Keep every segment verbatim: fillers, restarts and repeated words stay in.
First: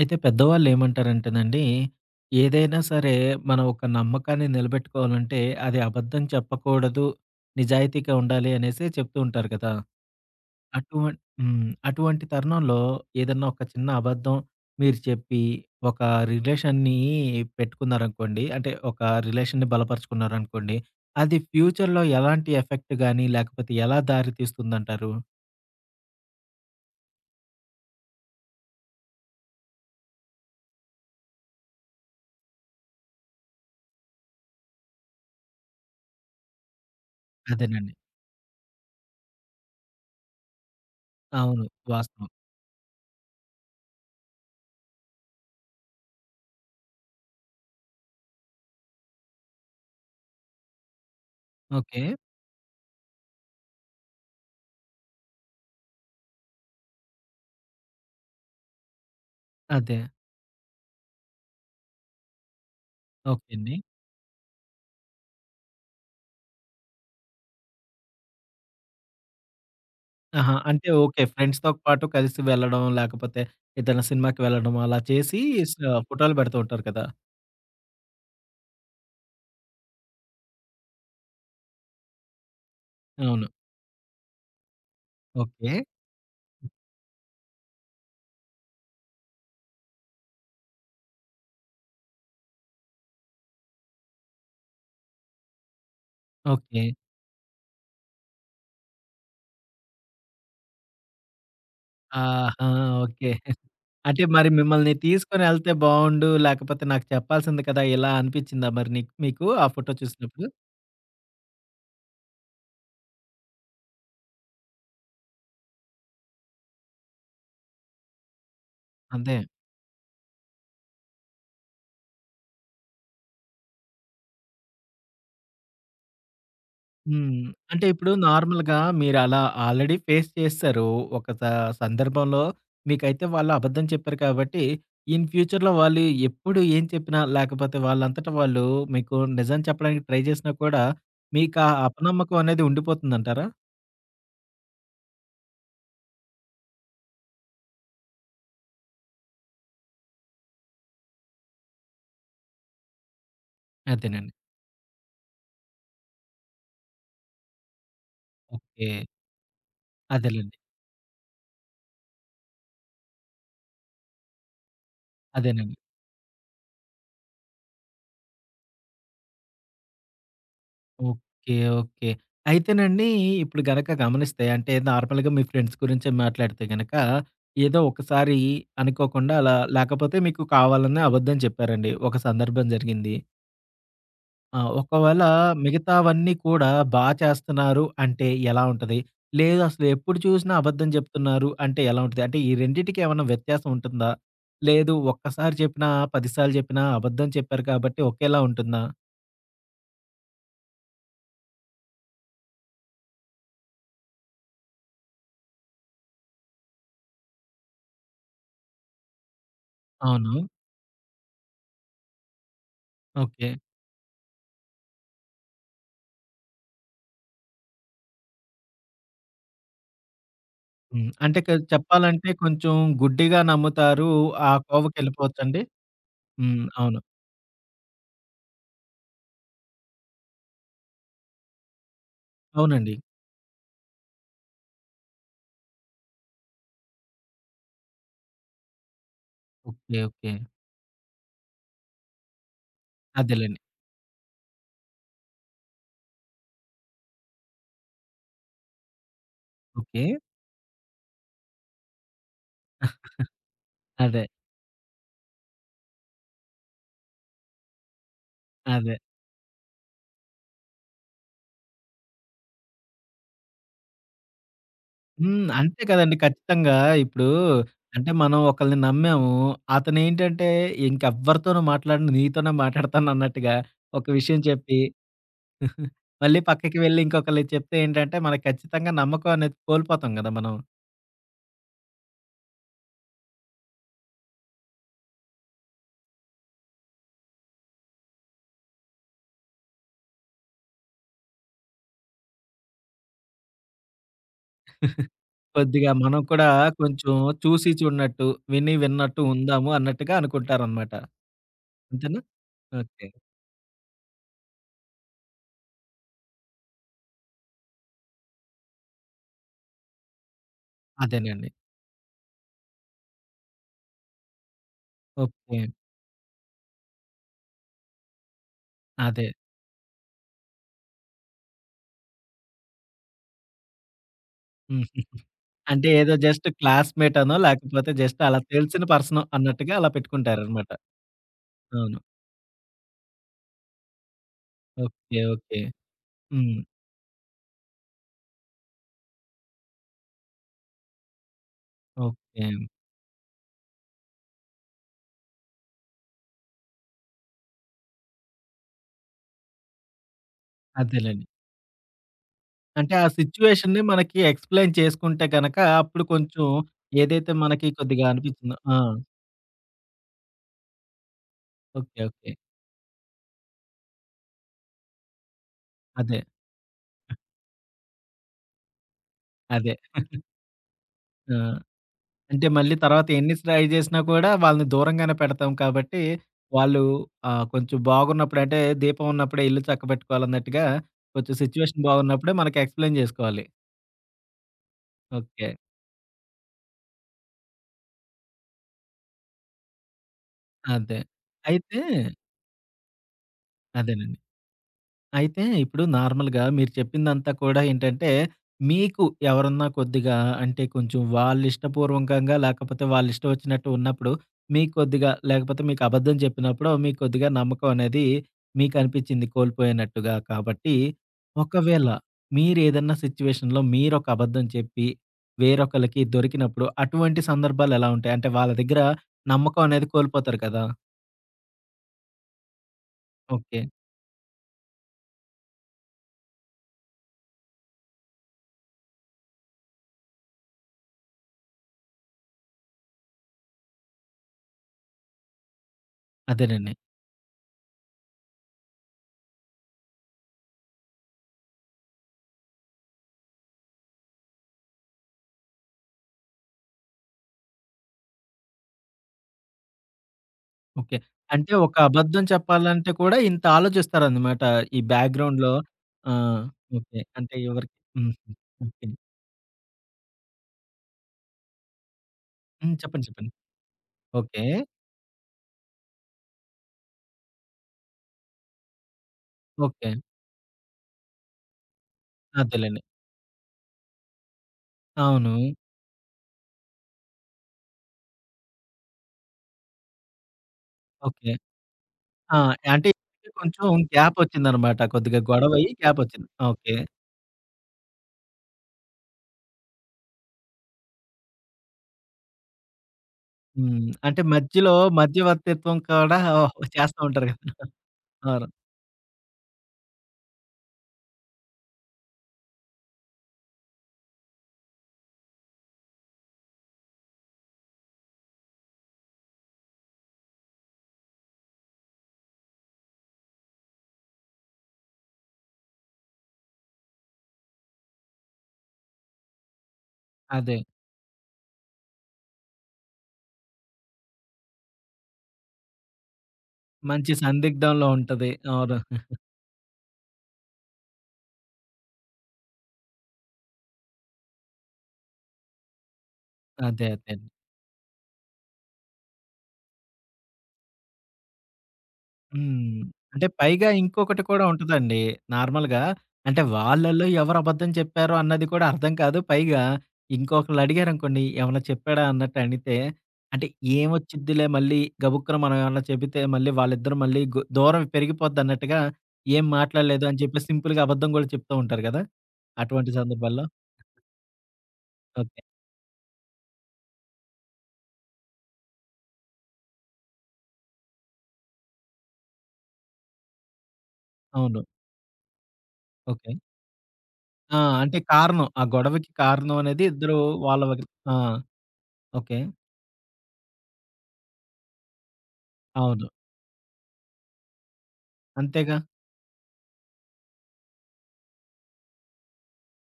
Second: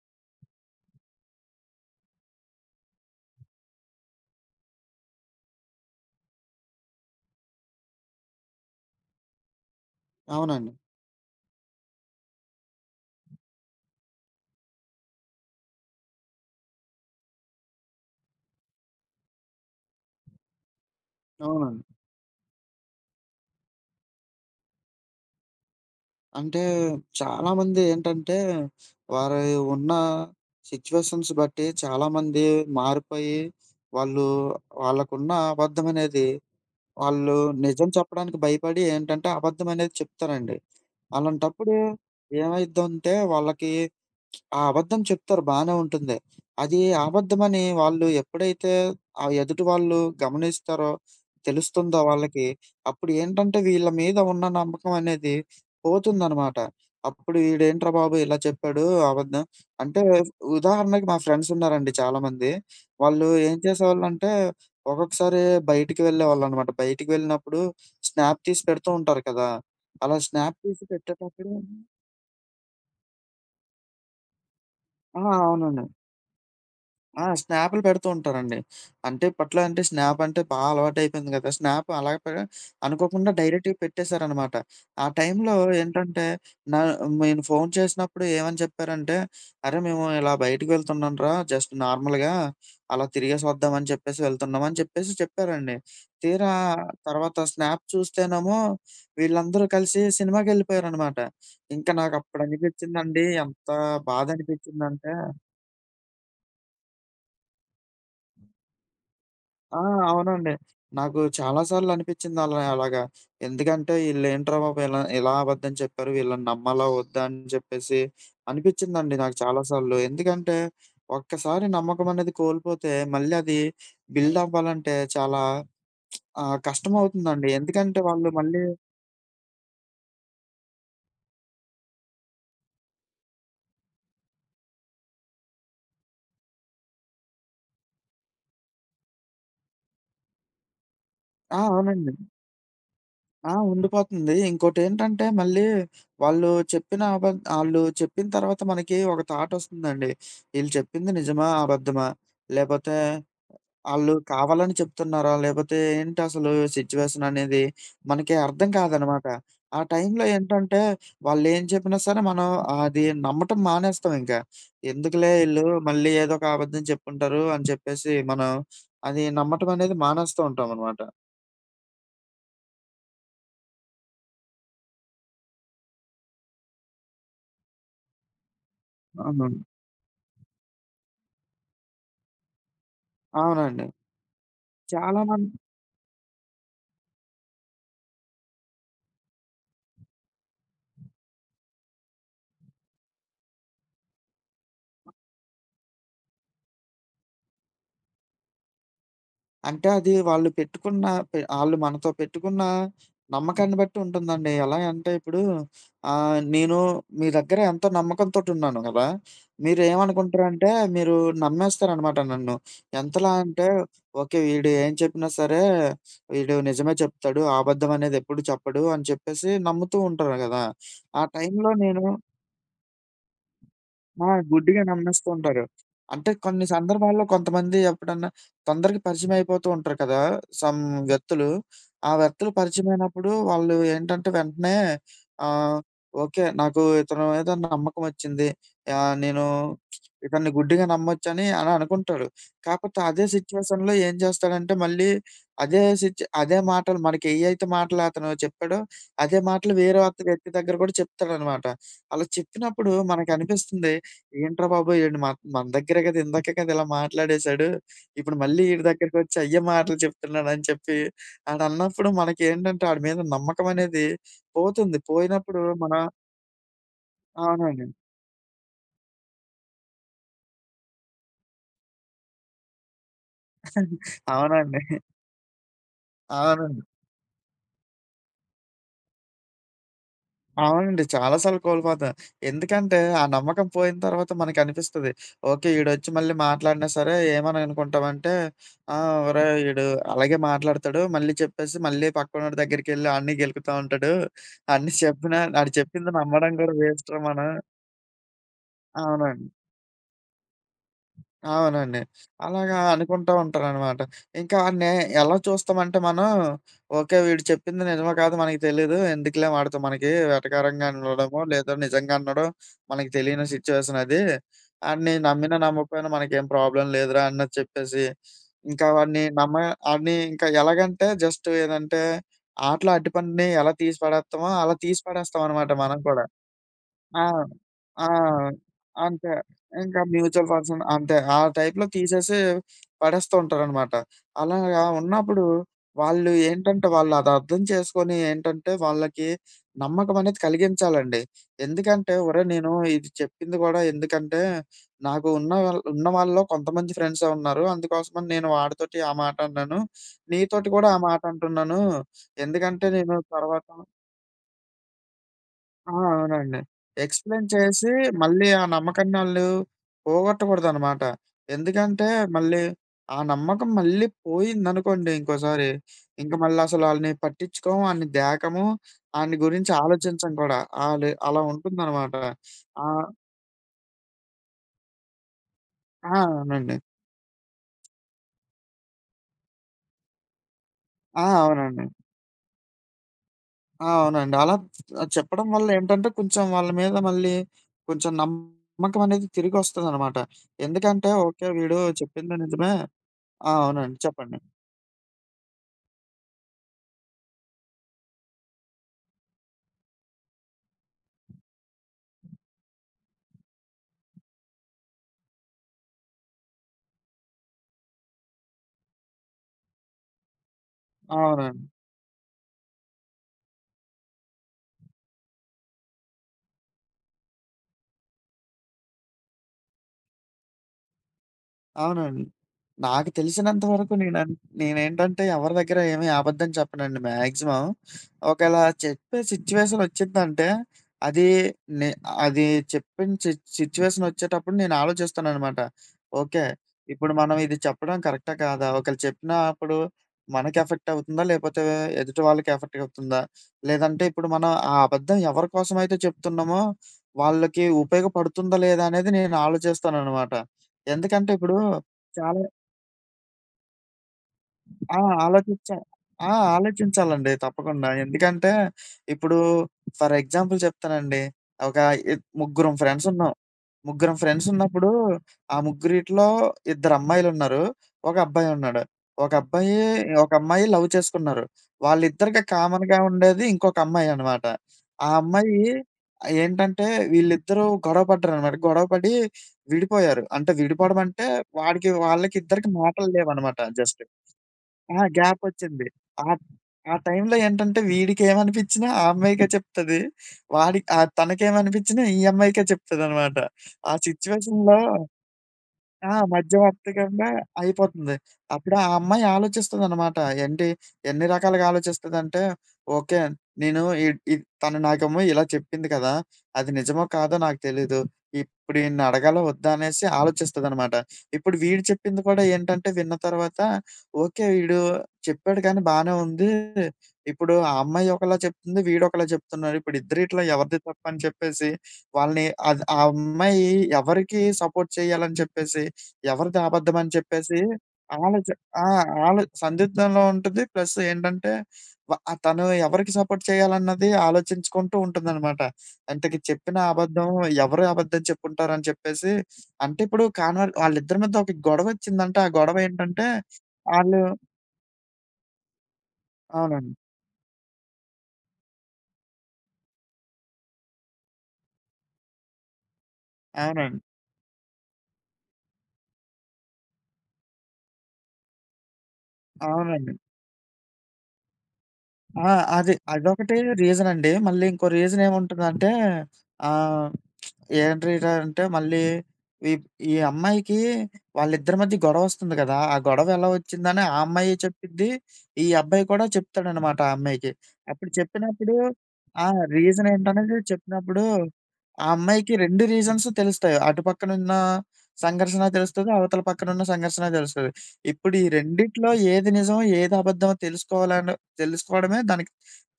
అయితే పెద్దవాళ్ళు ఏమంటారంటేనండి, ఏదైనా సరే మనం ఒక నమ్మకాన్ని నిలబెట్టుకోవాలంటే అది అబద్ధం చెప్పకూడదు, నిజాయితీగా ఉండాలి అనేసి చెప్తూ ఉంటారు కదా! అవునండి. అటువం హ్మ్. అటువంటి తరుణంలో ఏదన్నా ఒక చిన్న అబద్ధం మీరు చెప్పి ఒక రిలేషన్‌ని పెట్టుకున్నారనుకోండి, అంటే ఒక రిలేషన్‌ని బలపరుచుకున్నారనుకోండి, అది అవునండి. ఫ్యూచర్‌లో ఎలాంటి ఎఫెక్ట్ గాని లేకపోతే ఎలా దారి తీస్తుందంటారు? అంటే చాలామంది ఏంటంటే, వారి ఉన్న సిచ్యువేషన్స్ బట్టి చాలామంది మారిపోయి, వాళ్ళు వాళ్ళకున్న అబద్ధమనేది వాళ్ళు నిజం అదేనండి. చెప్పడానికి భయపడి ఏంటంటే, అబద్ధమనేది చెప్తారండి. అవును. అలాంటప్పుడు వాస్తవం. ఏమైద్దంటే వాళ్ళకి ఆ అబద్ధం చెప్తారు. బానే ఉంటుంది. అది అబద్ధమని వాళ్ళు ఎప్పుడైతే ఆ ఎదుటి వాళ్ళు గమనిస్తారో, తెలుస్తుందో ఓకే. వాళ్ళకి, అప్పుడు ఏంటంటే వీళ్ళ మీద ఉన్న నమ్మకం అనేది పోతుందనమాట. అప్పుడు "వీడేంట్రా బాబు ఇలా చెప్పాడు అబద్ధం" అదే. అంటే ఉదాహరణకి మా ఫ్రెండ్స్ ఉన్నారండి చాలామంది. వాళ్ళు ఓకే ఏం అండి. చేసేవాళ్ళంటే, ఒక్కొక్కసారి బయటికి వెళ్ళేవాళ్ళనమాట. బయటికి వెళ్ళినప్పుడు స్నాప్ తీసి పెడుతూ ఉంటారు కదా! అలా ఆహా! స్నాప్ తీసి అంటే ఓకే. పెట్టేటప్పుడు ఫ్రెండ్స్‌తో పాటు కలిసి వెళ్ళడం, లేకపోతే ఏదైనా సినిమాకి వెళ్ళడం అలా ఆ! చేసి స్ అవునండి. ఫోటోలు పెడుతూ ఉంటారు కదా! ఆ! స్నాప్‌లు పెడుతూ ఉంటారండి. అంటే ఇప్పట్లో అంటే స్నాప్ అంటే బా అలవాటైపోయింది గదా! స్నాప్ అలా పె అనుకోకుండా అవును. డైరెక్ట్‌గా పెట్టేశారనమాట. ఆ టైంలో ఓకే. ఏంటంటే నా నేను ఫోను చేసినప్పుడు ఏమని చెప్పారంటే, "అరే! మేము ఇలా బయటికి వెళ్తున్నాంరా జస్ట్ నార్మల్‌గా అలా తిరిగేసి వద్దాం" అని చెప్పేసి వెళ్తున్నాం అని చెప్పేసి చెప్పారండి. తీరా ఓకే. తర్వాత స్నాప్ చూస్తేనేమో వీళ్ళందరూ కలిసి సినిమాకెళ్ళిపోయారనమాట. ఇంకా నాకు అప్పుడు ఆహా! అనిపించిందండి ఓకే. ఎంత అంటే బాధ మరి మిమ్మల్ని అనిపించిందంటే తీసుకొనెళ్తే బావుండు, లేకపోతే నాకు చెప్పాల్సింది కదా! ఇలా అనిపిచ్చిందా మరి నీకు మీకు ఆ ఆ! ఫోటో చూసినప్పుడు? అవునండి. నాకు చాలా సార్లనిపిచ్చింది అలా అలాగా. ఎందుకంటే ఈళ్ళేంట్రా బాబు ఇలా ఇలా అబద్ధం చెప్పారు, వీళ్ళని నమ్మాలా వద్దా అని చెప్పేసి అనిపిచ్చిందండి నాకు అంతే. చాలా సార్లు. ఎందుకంటే ఒక్కసారి నమ్మకం అనేది కోల్పోతే మళ్ళీ అది బిల్డ్ అవ్వాలంటే చాలా ఆహ్, హ్మ్. కష్టమవుతుందండి. అంటే ఎందుకంటే ఇప్పుడు వాళ్ళు మళ్ళీ నార్మల్‌గా మీరలా ఆల్రెడీ ఫేస్ చేసేసారు. ఒక స సందర్భంలో మీకైతే వాళ్ళు అబద్ధం చెప్పారు కాబట్టి, ఇన్ ఫ్యూచర్‌లో వాళ్ళు ఎప్పుడు ఏం చెప్పినా, లేకపోతే వాళ్ళంతట వాళ్ళు మీకు నిజం చెప్పడానికి ట్రై చేసినా కూడా, ఆ! మీకా అవునండి. అపనమ్మకం అనేది ఉండిపోతుందంటారా? ఆ! ఉండిపోతుంది. ఇంకోటేంటంటే మళ్ళీ వాళ్ళు చెప్పిన అబద్ ఆళ్ళు చెప్పిన తర్వాత మనకి ఒక థాటొస్తుందండి. ఈళ్ళు చెప్పింది నిజమా? అబద్ధమా? లేపోతే ఆళ్ళు అదేనండి. కావాలని చెప్తున్నారా? లేపోతే ఏంటసలు సిట్యుయేషన్ అనేది మనకి అర్థం ఓకే. కాదనమాట. ఆ టైంలో అదేలెండి. ఏంటంటే వాళ్ళేం చెప్పినా సరే మనం అది నమ్మటం మానేస్తాం ఇంకా. ఎందుకులే ఈళ్ళు అదేనండి. మళ్ళీ ఏదో ఒక అబద్ధం చెప్పుంటారు అని చెప్పేసి మనం అది నమ్మటం అనేది మానేస్తూ ఉంటామనమాట. ఓకే. ఓకే. అయితేనండి ఇప్పుడు గనక గమనిస్తే అంటే నార్మల్‌గా మీ ఫ్రెండ్స్ గురించే మాట్లాడితే గనక ఏదో ఒకసారి అనుకోకుండా అలా అవును. లేకపోతే మీకు కావాలనే అబద్ధం చెప్పారండి. ఒక సందర్భం జరిగింది. అవునండి. ఆ! చాలా ఒకవేళ మం మిగతావన్నీ కూడా బా చేస్తున్నారు అంటే ఎలా ఉంటది? లేదు అసలు ఎప్పుడు చూసినా అబద్ధం చెప్తున్నారు అంటే ఎలా ఉంటది? అంటే ఈ రెండిటికి ఏమన్నా వ్యత్యాసం ఉంటుందా? లేదు ఒక్కసారి చెప్పినా, పది సార్లు చెప్పినా అబద్ధం చెప్పారు కాబట్టి ఒకేలా ఉంటుందా? అంటే అది వాళ్ళు పెట్టుకున్న పె ఆళ్ళు మనతో పెట్టుకున్న నమ్మకాన్ని బట్టి ఉంటుందండి. ఎలా అంటే ఇప్పుడు ఆహ్, నేను మీ దగ్గర ఎంతో నమ్మకంతోటున్నాను గదా! అవును. మీరేమనుకుంటారంటే మీరు ఏమనుకుంటారంటే మీరు నమ్మేస్తారనమాట నన్ను. ఎంతలా ఓకే. అంటే ఓకే. వీడు ఏం చెప్పినా సరే వీడు నిజమే చెప్తాడు. అబద్ధం అనేది ఎప్పుడు చెప్పడు అని చెప్పేసి నమ్ముతూ ఉంటారు గదా! హ్మ్. ఆ అంటే క టైంలో నేను చెప్పాలంటే కొంచెం గుడ్డిగా నమ్ముతారు. ఆ! ఆ గుడ్డిగా నమ్మేస్తూ కోవకెళ్ళిపోవచ్చండి. ఉంటారు. అంటే హ్మ్. కొన్ని అవును. సందర్భాల్లో కొంతమంది ఎప్పుడన్నా తొందరగా పరిచయం అయిపోతూ ఉంటారు కదా! సమ్ వ్యక్తులు. ఆ వ్యక్తులు అవునండి. పరిచయమైనప్పుడు వాళ్ళు ఏంటంటే వెంటనే ఆహ్, ఓకే. నాకు ఇతను మీద నమ్మకం వచ్చింది. ఆహ్, నేను ఓకే. ఓకే. ఇతన్ని గుడ్డిగా నమ్మొచ్చని అని అనుకుంటాడు. కాకపోతే అదే అదేలెండి. సిట్యుయేషన్‌లో ఏం చేస్తాడంటే మళ్ళీ అదే సిట్యు అదే మాటలు మనకి ఏయైతే మాటలు అతను చెప్పాడో అదే మాటలు వేరే ఓకే. ఒక వ్యక్తి దగ్గర కూడా చెప్తాడనమాట. అలా చెప్పినప్పుడు మనకనిపిస్తుంది అదే. ఏంట్రా బాబోయ్! ఈడు మన మన దగ్గరే కదా! ఇందాకే కదా! ఇలా మాట్లాడేసాడు. ఇప్పుడు మళ్ళీ ఈడి అదే. దగ్గరికొచ్చి అయ్యే మాటలు చెప్తున్నాడని చెప్పి ఆడన్నప్పుడు మనకేంటంటే ఆడి మీద నమ్మకమనేది పోతుంది. హ్మ్. పోయినప్పుడు అంతే మన కదండీ ఖచ్చితంగా. ఇప్పుడు అవునండి. అంటే మనం ఒకళ్ళని నమ్మాము. అతనేంటంటే ఇంకెవ్వరితోనూ మాట్లాడను నీతోనే మాట్లాడతానన్నట్టుగా ఒక విషయం చెప్పి అవునండి. మళ్ళీ పక్కకి అవునండి. వెళ్ళి ఇంకొకళ్ళకి చెప్తే ఏంటంటే మనకి ఖచ్చితంగా నమ్మకం అనేది కోల్పోతాం గదా! మనం. అవునండి. చాలా సార్లు కోల్పోతాం. ఎందుకంటే, ఆ నమ్మకం పోయిన తర్వాత మనకనిపిస్తది. ఓకే. ఈడొచ్చి మళ్ళీ మాట్లాడినా సరే ఏమని అనుకుంటామంటే, ఆ! ఒరేయ్! ఈడు అలాగే మాట్లాడతాడు. మళ్ళీ చెప్పేసి మళ్ళీ పక్కనోడి దగ్గరికెళ్ళి ఆడిని గెలుకుతా ఉంటాడు. అన్ని చెప్పినా ఆడు కొద్దిగా చెప్పింది మనం కూడా నమ్మడం కూడా కొంచెం వేస్ట్‌రా మనం. చూసి చూడనట్టు, విని విన్నట్టు అవునండి. ఉందాము అన్నట్టుగా అనుకుంటారనమాట. అవునండి. అంతేనా? అలాగా ఓకే. అనుకుంటా ఉంటారనమాట. ఇంకా ఆడిని ఎలా చూస్తామంటే మనం, ఓకే వీడు చెప్పింది నిజమో కాదో మనకు తెలీదు. ఎందుకులే వాడితో మనకి వెటకారంగా అనడమో, అదేనండి. లేదా నిజంగా అనడో మనకు తెలియని సిట్యుయేషన్ అది. ఆడిని నమ్మినా ఓకే. నమ్మకపోయినా మనకేం ప్రాబ్లమ్ లేదురా అన్నది చెప్పేసి, ఇంకా వాడిని అదే. నమ్మ ఆడిని ఇంకా ఎలాగంటే జస్ట్ ఏదంటే ఆటలో అరటిపండుని ఎలా తీసి పడేస్తామో అలా తీసి హుహు. పడేస్తామనమాట అంటే మనం ఏదో కూడా. జస్ట్ క్లాస్‌మేట్ ఆ! అనో, లేకపోతే ఆ! జస్ట్ అలా తెలిసిన పర్సనో అంతే. అన్నట్టుగా అలా ఇంకా మ్యూచువల్ పెట్టుకుంటారనమాట. ఫండ్స్ అంతే. ఆ టైప్‌లో అవును. తీసేసి పడేస్తూ ఉంటారనమాట. అలాగా ఓకే. ఉన్నప్పుడు ఓకే. వాళ్ళు హ్మ్. ఏంటంటే, వాళ్ళు అది అర్థం చేసుకొని ఏంటంటే, వాళ్ళకి నమ్మకం అనేది కలిగించాలండి. ఎందుకంటే, ఓకే. ఒరేయ్! నేను ఇది చెప్పింది కూడా ఎందుకంటే, నాకు ఉన్న వాళ్ ఉన్న వాళ్ళలో కొంతమంది ఫ్రెండ్సే ఉన్నారు. అందుకోసమని నేను వాడితోటి ఆ మాట అన్నాను. నీతోటి కూడా ఆ మాట అదేలెండి. అంటున్నాను. ఎందుకంటే, అంటే ఆ నేను తర్వాత సిట్యుయేషన్‌ని మనకి ఎక్స్‌ప్లెయిన్ చేసుకుంటే గనక ఆ! అప్పుడు కొంచెం అవునండి. ఏదైతే ఎక్స్‌ప్లెయిన్ మనకి చేసి కొద్దిగా మళ్ళీ అనిపిచ్చిందో ఆ ఆ! నమ్మకాన్ని ఆళ్ళు పోగొట్టకూడదనమాట. ఓకే. ఎందుకంటే ఓకే. మళ్ళీ ఆ నమ్మకం మళ్ళీ పోయిందనుకోండి ఇంకోసారి, అదే. ఇంక మళ్ళసలు ఆళ్ళని పట్టించుకోము, ఆడిని దేకము, ఆడిని గురించి అదే. ఆలోచించం కూడా. ఆలు ఆ! అలా ఉంటుందనమాట. అంటే మళ్ళీ ఆహ్, తర్వాత ఎన్ని ట్రై చేసినా కూడా వాళ్ళని దూరంగానే పెడతాం కాబట్టి, ఆ! అవునండి. వాళ్ళు ఆహ్, కొంచెం బాగున్నప్పుడు అంటే దీపం ఉన్నప్పుడే ఇల్లు చక్కబెట్టుకోవాలన్నట్టుగా ఆ! కొంచెం అవునండి. సిట్యుయేషన్ బాగున్నప్పుడే మనకి ఎక్స్‌ప్లెయిన్ జేసుకోవాలి. ఆ! అవునండి. అలా ఆహ్, చెప్పడం ఓకే. వల్ల ఏంటంటే కొంచెం వాళ్ళ మీద మళ్ళీ కొంచెం నమ్మకం అనేది తిరిగొస్తదనమాట. అదే. ఎందుకంటే ఓకే. వీడు అయితే చెప్పింది నిజమే ఆ! అవునండి. అదేనండి. చెప్పండి. అయితే ఇప్పుడు నార్మల్‌గా మీరు చెప్పిందంతా కూడా ఏంటంటే, మీకు ఎవరన్నా కొద్దిగా అంటే కొంచెం వాళ్ళిష్టపూర్వకంగా లేకపోతే వాళ్ళిష్టం వచ్చినట్టు ఉన్నప్పుడు, మీకు కొద్దిగా లేకపోతే మీకు అబద్ధం చెప్పినప్పుడు మీకు కొద్దిగా నమ్మకం అనేది మీకు అనిపించింది కోల్పోయినట్టుగా. కాబట్టి అవునండి. ఒకవేళ మీరేదన్నా సిట్యుయేషన్‌లో మీరొక అబద్ధం చెప్పి వేరొకళ్ళకి దొరికినప్పుడు అటువంటి సందర్భాలెలా ఉంటాయి? అంటే వాళ్ళ దగ్గర నమ్మకం అనేది కోల్పోతారు కదా! అవునండి. నాకు ఓకే. తెలిసినంత వరకు నేనన్ నేనేంటంటే ఎవరి దగ్గర ఏమి అబద్ధం చెప్పనండి మాక్సిమం. ఒకేళ చెప్పే సిట్యుయేషన్ ఒచ్చిందంటే అది నే అది చెప్పిన సి సిట్యుయేషన్ ఒచ్చేటప్పుడు నేను ఆలోచిస్తాననమాట. ఓకే. అదేనండి. ఇప్పుడు మనం ఇది చెప్పడం కరెక్టా? కాదా? ఒకవేళ చెప్పినప్పుడు మనకి ఎఫెక్ట్ అవుతుందా? లేపోతే ఎదుటి వాళ్ళకి ఎఫెక్ట్ అవుతుందా? లేదంటే ఇప్పుడు మనం ఆ అబద్ధం ఎవరి కోసమైతే చెప్తున్నామో వాళ్ళకి ఉపయోగపడుతుందా? లేదా? అనేది నేను ఆలోచిస్తాననమాట. ఓకే. ఎందుకంటే అంటే ఇప్పుడు ఒక అబద్ధం చాలా చెప్పాలంటే కూడా ఇంత ఆలోచిస్తారన్నమాట. ఈ ఆ! బ్యాక్‌గ్రౌండ్‌లో ఆలోచించా ఆ! ఆ! ఓకే. ఆలోచించాలండి అంటే ఎవరికి తప్పకుండా. హుహు. ఎందుకంటే, ఓకే. ఇప్పుడు ఫర్ ఎగ్జాంపుల్ చెప్తానండి. ఒక ఇ ముగ్గురం హ్మ్. చెప్పండి. ఫ్రెండ్సున్నాం. చెప్పండి. ముగ్గురం ఓకే. ఫ్రెండ్సున్నప్పుడు, ఆ ముగ్గురిట్లో ఇద్దరమ్మాయిలున్నారు. ఒక అబ్బాయున్నాడు. ఒక అబ్బాయి, ఓకే. ఒక అమ్మాయి లవ్ చేసుకున్నారు. వాళ్ళిద్దరికి అదేలెండి. కామన్‌గా ఉండేది ఇంకొక అమ్మాయనమాట. ఆ అవును. అమ్మాయి ఏంటంటే, వీళ్ళిద్దరూ గొడవ పడ్డారనమాట. గొడవ పడి విడిపోయారు. అంటే విడిపోవడం అంటే, ఓకే. వాడికి వాళ్ళకి ఆ! ఇద్దరికి అంటే మాటలు ఇద్దరికి లేవనమాట కొంచెం జస్ట్. గ్యాపొచ్చిందన్నమాట. ఆ! కొద్దిగా గొడవయ్యి గ్యాపొచ్చింది. గ్యాపొచ్చింది. ఆహ్, ఓకే. ఆ టైంలో ఏంటంటే వీడికేమనిపించినా ఆ అమ్మాయికే చెప్తది. వాడి ఆహ్, తనకేమనిపించినా ఈ అమ్మాయికే చెప్తదనమాట. హ్మ్. ఆ అంటే మధ్యలో సిచ్యువేషన్‌లో మధ్యవర్తిత్వం ఆ! కూడా చేస్తా ఉంటారు మధ్యవర్తికంగా కదా! అయిపోతుంది. అవును. అప్పుడు ఆ అమ్మాయి ఆలోచిస్తదనమాట. ఏంటి ఎన్ని రకాలుగా ఆలోచిస్తదంటే, ఓకే. నేను ఇడ్ ఇద్ తను నాకేమో ఇలా చెప్పింది కదా! అది నిజమో కాదో నాకు తెలీదు. ఇప్పుడు ఈడిని అడగాలా వద్దా అనేసి ఆలోచిస్తదనమాట. ఇప్పుడు వీడు చెప్పింది కూడా ఏంటంటే విన్న తర్వాత, ఓకే. వీడు చెప్పాడు కానీ బానే ఉంది. ఇప్పుడు ఆ అమ్మాయి ఒకలా చెప్తుంది. వీడొకలా చెప్తున్నారు. ఇప్పుడు ఇద్దరిట్లో అదే. ఎవరిది తప్పని చెప్పేసి వాళ్ళని అద్ ఆ అమ్మాయి ఎవరికి సపోర్ట్ చేయాలని చెప్పేసి ఎవరిది అబద్ధం మంచి అని చెప్పేసి సందిగ్ధంలో ఉంటది. ఆలోచ అవును. ఆ! ఆలో సందిగ్ధంలో ఉంటది. ప్లస్ ఏంటంటే వ ఆహ్, తను ఎవరికి సపోర్ట్ చేయాలన్నది ఆలోచించుకుంటూ ఉంటుందనమాట. ఇంతకి చెప్పిన అదే. అదే. అబద్ధం ఎవరు అబద్ధం చెప్పుంటారని చెప్పేసి అంటే ఇప్పుడు కాన్వర్ వాళ్ళిద్దరి మధ్య ఒక గొడవొచ్చిందంటే, ఆ గొడవ హ్మ్. ఏంటంటే అంటే పైగా ఆళ్ళు ఇంకొకటి కూడా ఉంటదండి. నార్మల్‌గా అంటే అవునండి. వాళ్ళలో ఎవరు అబద్ధం చెప్పారు అన్నది కూడా అర్థం కాదు. పైగా ఇంకొకళ్ళు అడిగారనుకోండి ఏమన్నా చెప్పాడా అన్నట్టు అడిగితే అంటే అవునండి. ఏమొచ్చిద్దిలే మళ్ళీ గబుక్కున మనం ఏమన్నా చెబితే మళ్ళీ వాళ్ళిద్దరూ మళ్ళీ గు దూరం పెరిగిపోద్దన్నట్టుగా ఏం మాట్లాడలేదు అవునండి. అని చెప్పి సింపుల్‌గా అబద్ధం కూడా చెప్తూ ఉంటారు కదా! ఆ! అటువంటి అది సందర్భాల్లో. అదొకటి రీజనండి. మళ్ళీ ఇంకో ఓకే. రీజనేముంటదంటే ఆహ్ ఏం రీడర్ అంటే మళ్ళీ ఈ ఈ అమ్మాయికి వాళ్ళిద్దరి మధ్య గొడవ వస్తుంది కదా! ఆ గొడవ ఎలా వచ్చిందని ఆ అమ్మాయే అవును. చెప్పిద్ది. ఈ అబ్బాయి కూడా ఓకే. చెప్తాడనమాట ఆ అమ్మాయికి. ఆ! అంటే అప్పుడు కారణం ఆ చెప్పినప్పుడు గొడవకి ఆ! కారణం అనేది రీజన్ ఇద్దరు ఏంటనేది వాళ్ళ వగ ఆ! చెప్పినప్పుడు ఆ ఓకే. అమ్మాయికి రెండు రీజన్స్ తెలుస్తాయి. అటు పక్కనున్న సంఘర్షణ అవును. తెలుస్తది. అవతల పక్కనున్న సంఘర్షణ తెలుస్తది. ఇప్పుడు ఈ అంతేగా. రెండిట్లో ఏది నిజం, ఏది అబద్ధమో తెలుసుకోవాలని తెలుసుకోవడమే దానికి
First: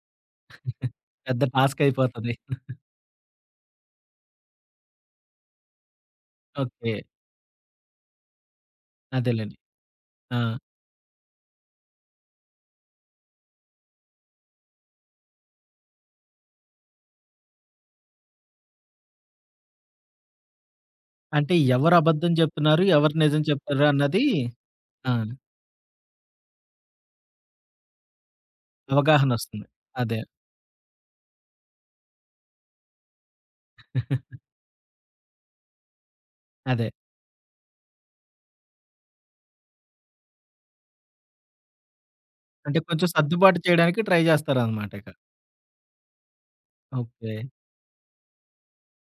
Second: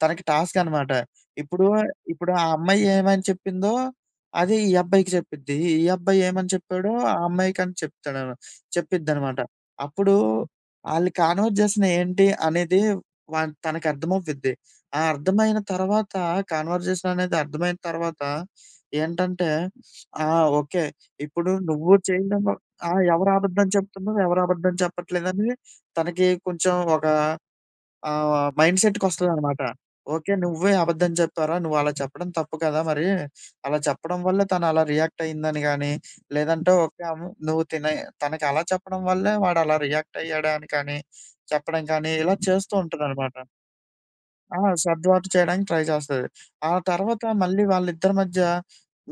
తనకి టాస్క్ అనమాట. పెద్ద ఇప్పుడు టాస్క్ ఇప్పుడు అయిపోతది. ఆ అమ్మాయి ఏమని చెప్పిందో అదే ఈ అబ్బాయికి చెప్పిద్ది. ఈ అబ్బాయి ఏమని చెప్పాడో ఓకే. ఆ అమ్మాయికని చెప్తాడు. చెప్పిద్దనమాట. అదేలెండి. అప్పుడు ఆ! ఆళ్ళు కాన్వర్జేషన్ ఏంటి అనేది వా తనకర్థమవ్విద్ది. ఆ అర్థమైన తర్వాత కాన్వర్జేషన్ అనేది అర్థమైన తర్వాత ఏంటంటే ఆ! ఓకే. ఇప్పుడు అంటే నువ్వు ఎవరు అబద్ధం చేయడం వ చెప్తున్నారు, ఆ! ఎవరు ఎవరు నిజం అబద్ధం చెప్తారు చెప్తున్నారు? అన్నది ఎవరు అబద్ధం ఆ! చెప్పట్లేదని తనకి కొంచెం ఒక ఆ! మైండ్ సెట్‌కొస్తదనమాట. అవగాహనొస్తుంది. అదే. ఓకే. నువ్వే అబద్ధం చెప్పారా? నువ్వలా చెప్పడం తప్పు కదా! మరి అలా చెప్పడం వల్ల తనలా రియాక్ట్ అయిందని గానీ, లేదంటే అదే. ఓకే. ఆమె నువ్వు తినే తనకి అలా చెప్పడం వల్లే వాడలా రియాక్ట్ అయ్యాడని కానీ, చెప్పడం కానీ ఇలా చేస్తూ అంటే కొంచెం ఉంటదనమాట. సర్దుబాటు చేయడానికి ట్రై ఆ! చేస్తారనమాట ఇక. సర్దుబాటు చేయడానికి ట్రై చేస్తది. ఆ తర్వాత ఓకే. మళ్ళీ వాళ్ళిద్దరి మధ్య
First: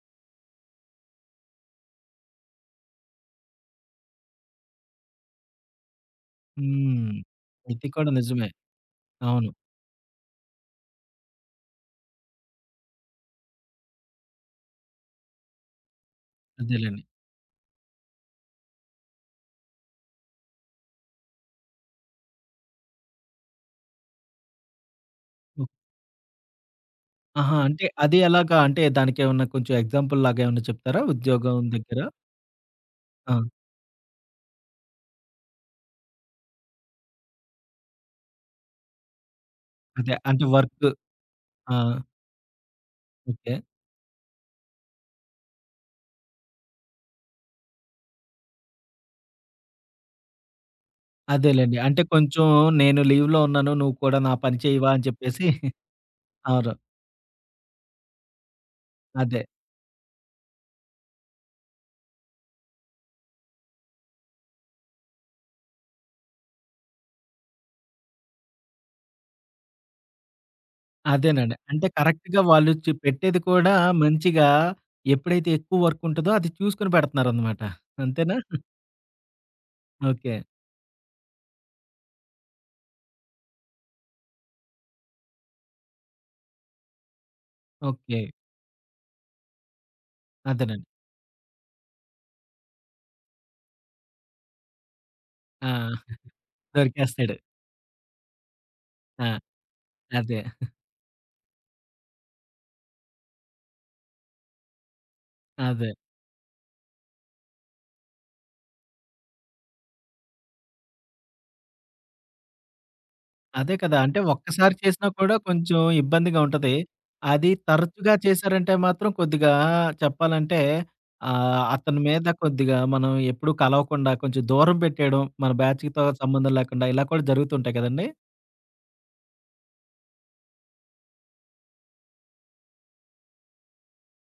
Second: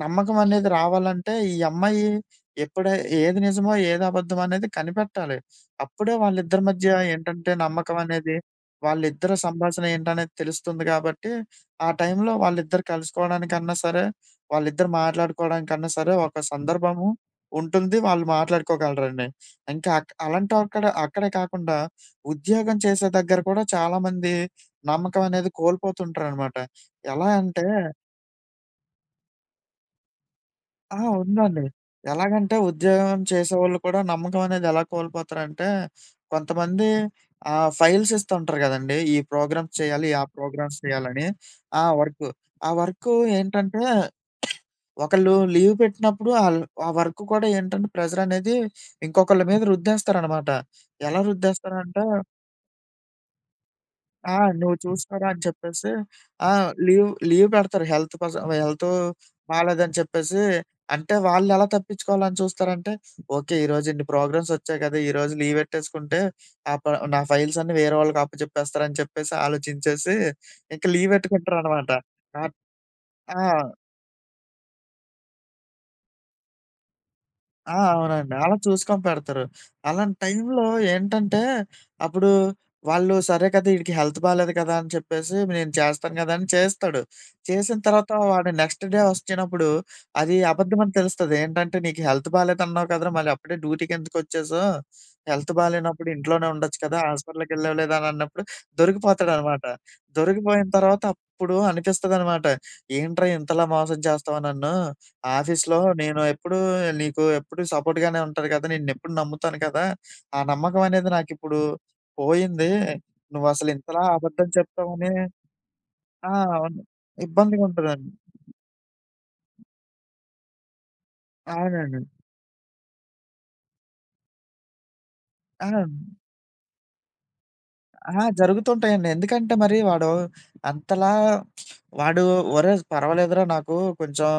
నమ్మకం అనేది రావాలంటే ఈ అమ్మాయి ఎప్పుడై ఏది నిజమో, ఏది అబద్ధమో అనేది కనిపెట్టాలి. అప్పుడే వాళ్ళిద్దరి మధ్య హ్మ్. ఏంటంటే ఇది నమ్మకం కూడా అనేది నిజమే. వాళ్ళిద్దరి అవును. సంభాషణ ఏంటనేది తెలుస్తుంది కాబట్టి, ఆ టైంలో వాళ్ళిద్దరు కలుసుకోవడానికన్నా సరే, వాళ్ళిద్దరు మాట్లాడుకోవడానికన్నా సరే ఒక అదేలెండి. సందర్భము ఉంటుంది. వాళ్ళు మాట్లాడుకోగలరండి. ఇంకా అక్ అలాంటక్కడ అక్కడే కాకుండా ఉద్యోగం చేసే దగ్గర కూడా చాలామంది నమ్మకం అనేది ఓహ్! కోల్పోతుంటారనమాట. ఎలా ఆహా! అంటే అంటే అది ఎలాగా? అంటే దానికేమన్నా కొంచెం ఎగ్జాంపుల్ లాగా ఏమన్నా ఆ! చెప్తారా? ఉద్యోగం ఉందండి. దగ్గర? ఎలాగంటే ఉద్యోగం ఆ! చేసేవాళ్ళు కూడా నమ్మకం అనేది ఎలా కోల్పోతారంటే, కొంతమంది ఆహ్, ఫైల్స్ ఇస్తుంటారు గదండీ! ఈ ప్రోగ్రామ్స్ చేయాలి, అదే. ఆ అంటే ప్రోగ్రామ్స్ వర్క్. చేయాలని. ఆ! ఆ! వర్కు. ఆ వర్కు ఓకే. ఏంటంటే, ఒకళ్ళు లీవ్ పెట్టినప్పుడు ఆళ్ళు ఆ వర్క్ కూడా ఏంటంటే ప్రెషర్ అనేది ఇంకొకళ్ళ మీద రుద్దేస్తారనమాట. ఎలా అదేలెండి. అంటే రుద్దేస్తారంటే కొంచెం నేను లీవ్‌లో ఉన్నాను. నువ్వు కూడా నా ఆ! పని "నువ్వు చేయవా? అని చూసుకోరా" అని చెప్పేసి చెప్పేసి ఆ! అవును. లీవ్ లీవ్ పెడతారు. హెల్త్ పర్సన్ హెల్త్ అదే. బాలేదని చెప్పేసి అంటే వాళ్ళెలా తప్పించుకోవాలని చూస్తారంటే, ఓకే. ఈరోజు ఇన్ని ప్రోగ్రామ్స్ వచ్చాయి కదా! ఈరోజు లీవ్ ఎట్టేసుకుంటే ఆ ప నా ఫైల్స్ అన్నీ వేరే వాళ్ళకి అప్పచెప్పేస్తారని చెప్పేసి ఆలోచించేసి, ఇంక లీవ్ అదేనండి. అంటే ఎట్టుకుంటారనమాట. కరెక్ట్‌గా అట్ వాళ్ళు చు పెట్టేది ఆ! కూడా మంచిగా ఎప్పుడైతే ఎక్కువ వర్క్ ఉంటదో అది చూసుకొని పెడుతున్నారనమాట. ఆ! అవునండి. అంతేనా? అలా చూసుకొని పెడతారు. అలాంటి ఓకే. టైంలో ఏంటంటే, అప్పుడు వాళ్ళు సరే కదా! ఈడికి హెల్త్ బాలేదు కదా! అని చెప్పేసి నేను చేస్తాను కదా! అని చేస్తాడు. చేసిన తర్వాత ఓకే. వాడు నెక్స్ట్ డే వచ్చినప్పుడు అది అదేనండి. అబద్ధమని తెలుస్తది. ఏంటంటే, "నీకు హెల్త్ బాలేదన్నావు కదరా! మళ్ళీ అప్పుడే డ్యూటీకెందుకొచ్చేసావు? హెల్త్ ఆ! బాలేనప్పుడు ఇంట్లోనే ఉండొచ్చు కదా! దొరికేస్తాడు. హాస్పిటల్‌కెళ్ళావు లేదా?" అని అన్నప్పుడు ఆ! దొరికిపోతాడనమాట. అదే. దొరికిపోయిన తర్వాత అప్పుడు అనిపిస్తదనమాట. "ఏంట్రా ఇంతలా మోసం చేస్తావా నన్ను?" ఆఫీస్‌లో అదే. నేను ఎప్పుడూ నీకు ఎప్పుడు సపోర్ట్‌గానే ఉంటారు కదా! నిన్నెప్పుడు నమ్ముతాను కదా! ఆ నమ్మకం అనేది నాకిప్పుడు పోయింది. నువ్వసలు అదే కదా! ఇంతలా అంటే అబద్ధం ఒక్కసారి చేసినా చెప్తావని కూడా కొంచెం ఆ! ఇబ్బందిగా ఉంటది. అవును. అది ఇబ్బందిగా ఉంటదండి. తరచుగా చేశారంటే మాత్రం కొద్దిగా చెప్పాలంటే ఆహ్, అవునండి. అతని మీద కొద్దిగా మనం ఎప్పుడూ కలవకుండా కొంచెం దూరం పెట్టేయడం, మన ఆ! బ్యాచ్‌తో సంబంధం లేకుండా ఇలా కూడా జరుగుతుంటాయి కదండీ! ఆ! జరుగుతుంటాయండి. ఎందుకంటే మరి వాడు అంతలా వాడు ఒరేయ్! పర్వాలేదురా నాకు కొంచెం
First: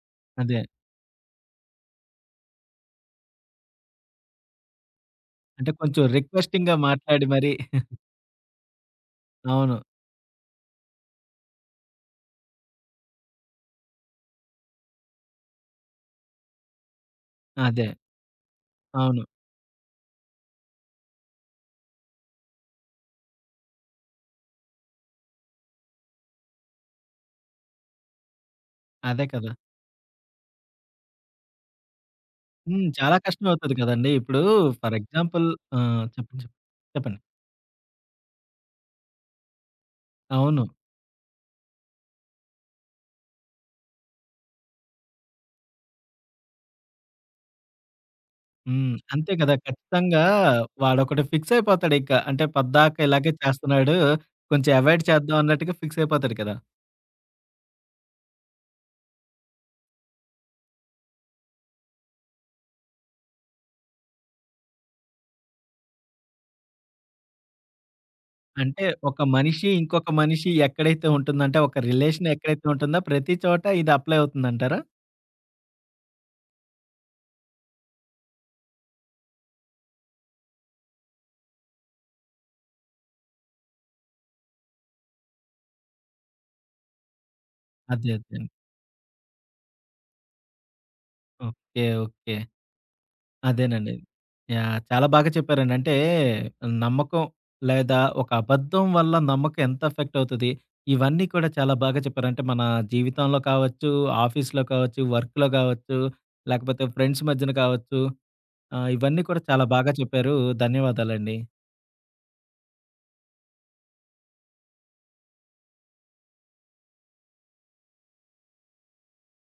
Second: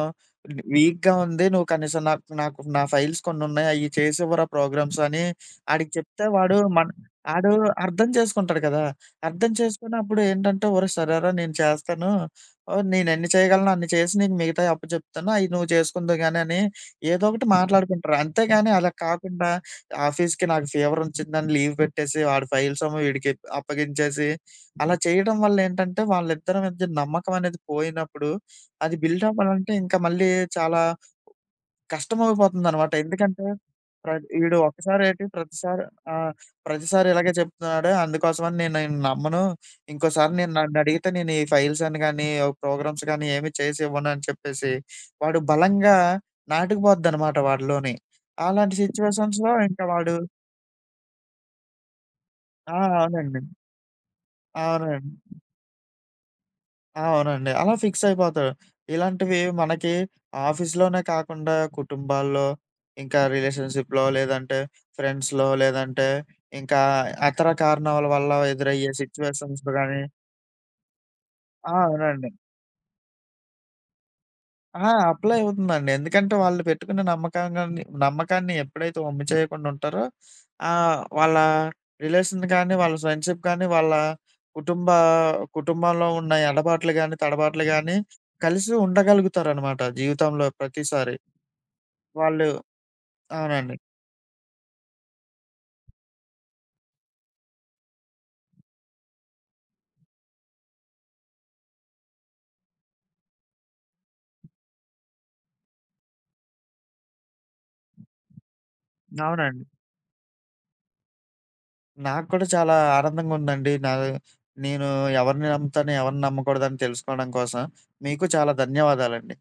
అదే. వీక్‌గా ఉంది. నువ్వు కనీసం నాకు నాకు నా ఫైల్స్ కొన్నున్నాయి. అయి చేసివ్వరా ప్రోగ్రామ్స్ అని అంటే ఆడికి కొంచెం చెప్తే వాడు రిక్వెస్టింగ్‌గా మన్ మాట్లాడి ఆడు మరి అర్థం చేసుకుంటాడు కదా! అర్థం అవును. చేసుకొని అప్పుడు ఏంటంటే ఒరేయ్! సరేరా నేను చేస్తాను. ఓహ్! నేనెన్ని చేయగలనో అన్ని చేసి నీకు మిగతాయి అప్పచెప్తాను. అయి నువ్వు చేసుకుందువు గాని అని ఏదో ఒకటి అదే. మాట్లాడుకుంటారు. అంతేగాని అలా అవును. కాకుండా ఆఫీస్‌కి నాకు ఫీవరొచ్చిందని లీవ్ పెట్టేసి, వాడి ఫైల్సేమో వీడికి అప్పగించేసి, అలా చేయడం వల్లేంటంటే, వాళ్ళిద్దరి మధ్య నమ్మకమనేది పోయినప్పుడు, అది బిల్డ్ అదే కదా! అవ్వాలంటే ఇంకా మళ్ళీ చాలా హ్మ్. కష్టమయిపోతుందనమాట. చాలా ఎందుకంటే, కష్టమవుతది ప్ర కదండీ! ఇప్పుడు ఈడు ఫర్ ఒక్కసారేటి ఎగ్జాంపుల్ ఆ! ప్రతిసారి ఆ! చెప్పండి. చెప్పండి. ప్రతిసారి చెప్పండి. ఇలాగే చెప్తున్నాడు. అందుకోసమని నేను నిన్ను నమ్మను. ఇంకోసారి నేను అవును. నన్నడిగితే నేను ఈ ఫైల్స్ అని గాని, ప్రోగ్రామ్స్ గాని ఏమి చేసివ్వనని చెప్పేసి, వాడు బలంగా నాటుకుపోద్దనమాట వాడిలోని. అలాంటి హ్మ్. అంతే సిచ్యువేషన్స్‌లో కదా! ఇంకా వాడు ఖచ్చితంగా వాడొకటి ఫిక్స్ అయిపోతాడిక. అంటే ఆ! పద్దాక ఇలాగే అవునండి. చేస్తున్నాడు. కొంచెం అవాయిడ్ అవునండి. చేద్దాం అన్నట్టుగా ఫిక్స్ అయిపోతాడు కదా! అవునండి. అలా ఫిక్స్ అయిపోతారు. ఇలాంటివి మనకి ఆఫీస్‌లోనే కాకుండా కుటుంబాల్లో, ఇంకా రిలేషన్‌షిప్‌లో లేదంటే ఫ్రెండ్స్‌లో లేదంటే ఇంకా ఇతర కారణాల వల్ల అంటే ఎదురయ్యే ఒక సిట్యుయేషన్స్ మనిషి గాని ఇంకొక మనిషి ఎక్కడైతే ఉంటుందంటే ఆ! ఒక అవునండి. రిలేషన్ ఎక్కడైతే ఉంటుందో ప్రతి చోట ఇది అప్లై అవుతుందంటారా? ఆ! అప్లై అవుతుందండి. ఎందుకంటే వాళ్ళు పెట్టుకున్న నమ్మకంగాన్ని నమ్మకాన్ని ఎప్పుడైతే వమ్ము చేయకుండా ఉంటారో ఆహ్, వాళ్ళ రిలేషన్ కానీ, వాళ్ళ ఫ్రెండ్‌షిప్ కానీ, వాళ్ళ కుటుంబ కుటుంబంలో ఉన్న ఎడబాట్లు గాని, తడబాట్లు గాని అదే అదే. కలిసి ఉండగలుగుతారనమాట జీవితంలో ప్రతిసారి. ఓకే. ఓకే. వాళ్ళు అవునండి. అదేనండి. యాహ్! చాలా బాగా చెప్పారండి. అంటే నమ్మకం లేదా ఒక అబద్ధం వల్ల నమ్మకం ఎంత ఎఫెక్ట్ అవుతది. ఇవన్నీ కూడా చాలా బాగా చెప్పారు. అంటే మన జీవితంలో కావచ్చు, ఆఫీస్‌లో కావచ్చు, వర్క్‌లో కావచ్చు, లేకపోతే ఫ్రెండ్స్ మధ్యన కావచ్చు. ఆహ్, ఇవన్నీ కూడా అవునండి. చాలా బాగా చెప్పారు. ధన్యవాదాలండి. నాకు కూడా చాలా ఆనందంగా ఉందండి. నా నేను ఎవరిని నమ్ముతాను, ఎవరిని నమ్మకూడదని తెలుసుకోవడం కోసం. మీకు చాలా ధన్యవాదాలండి.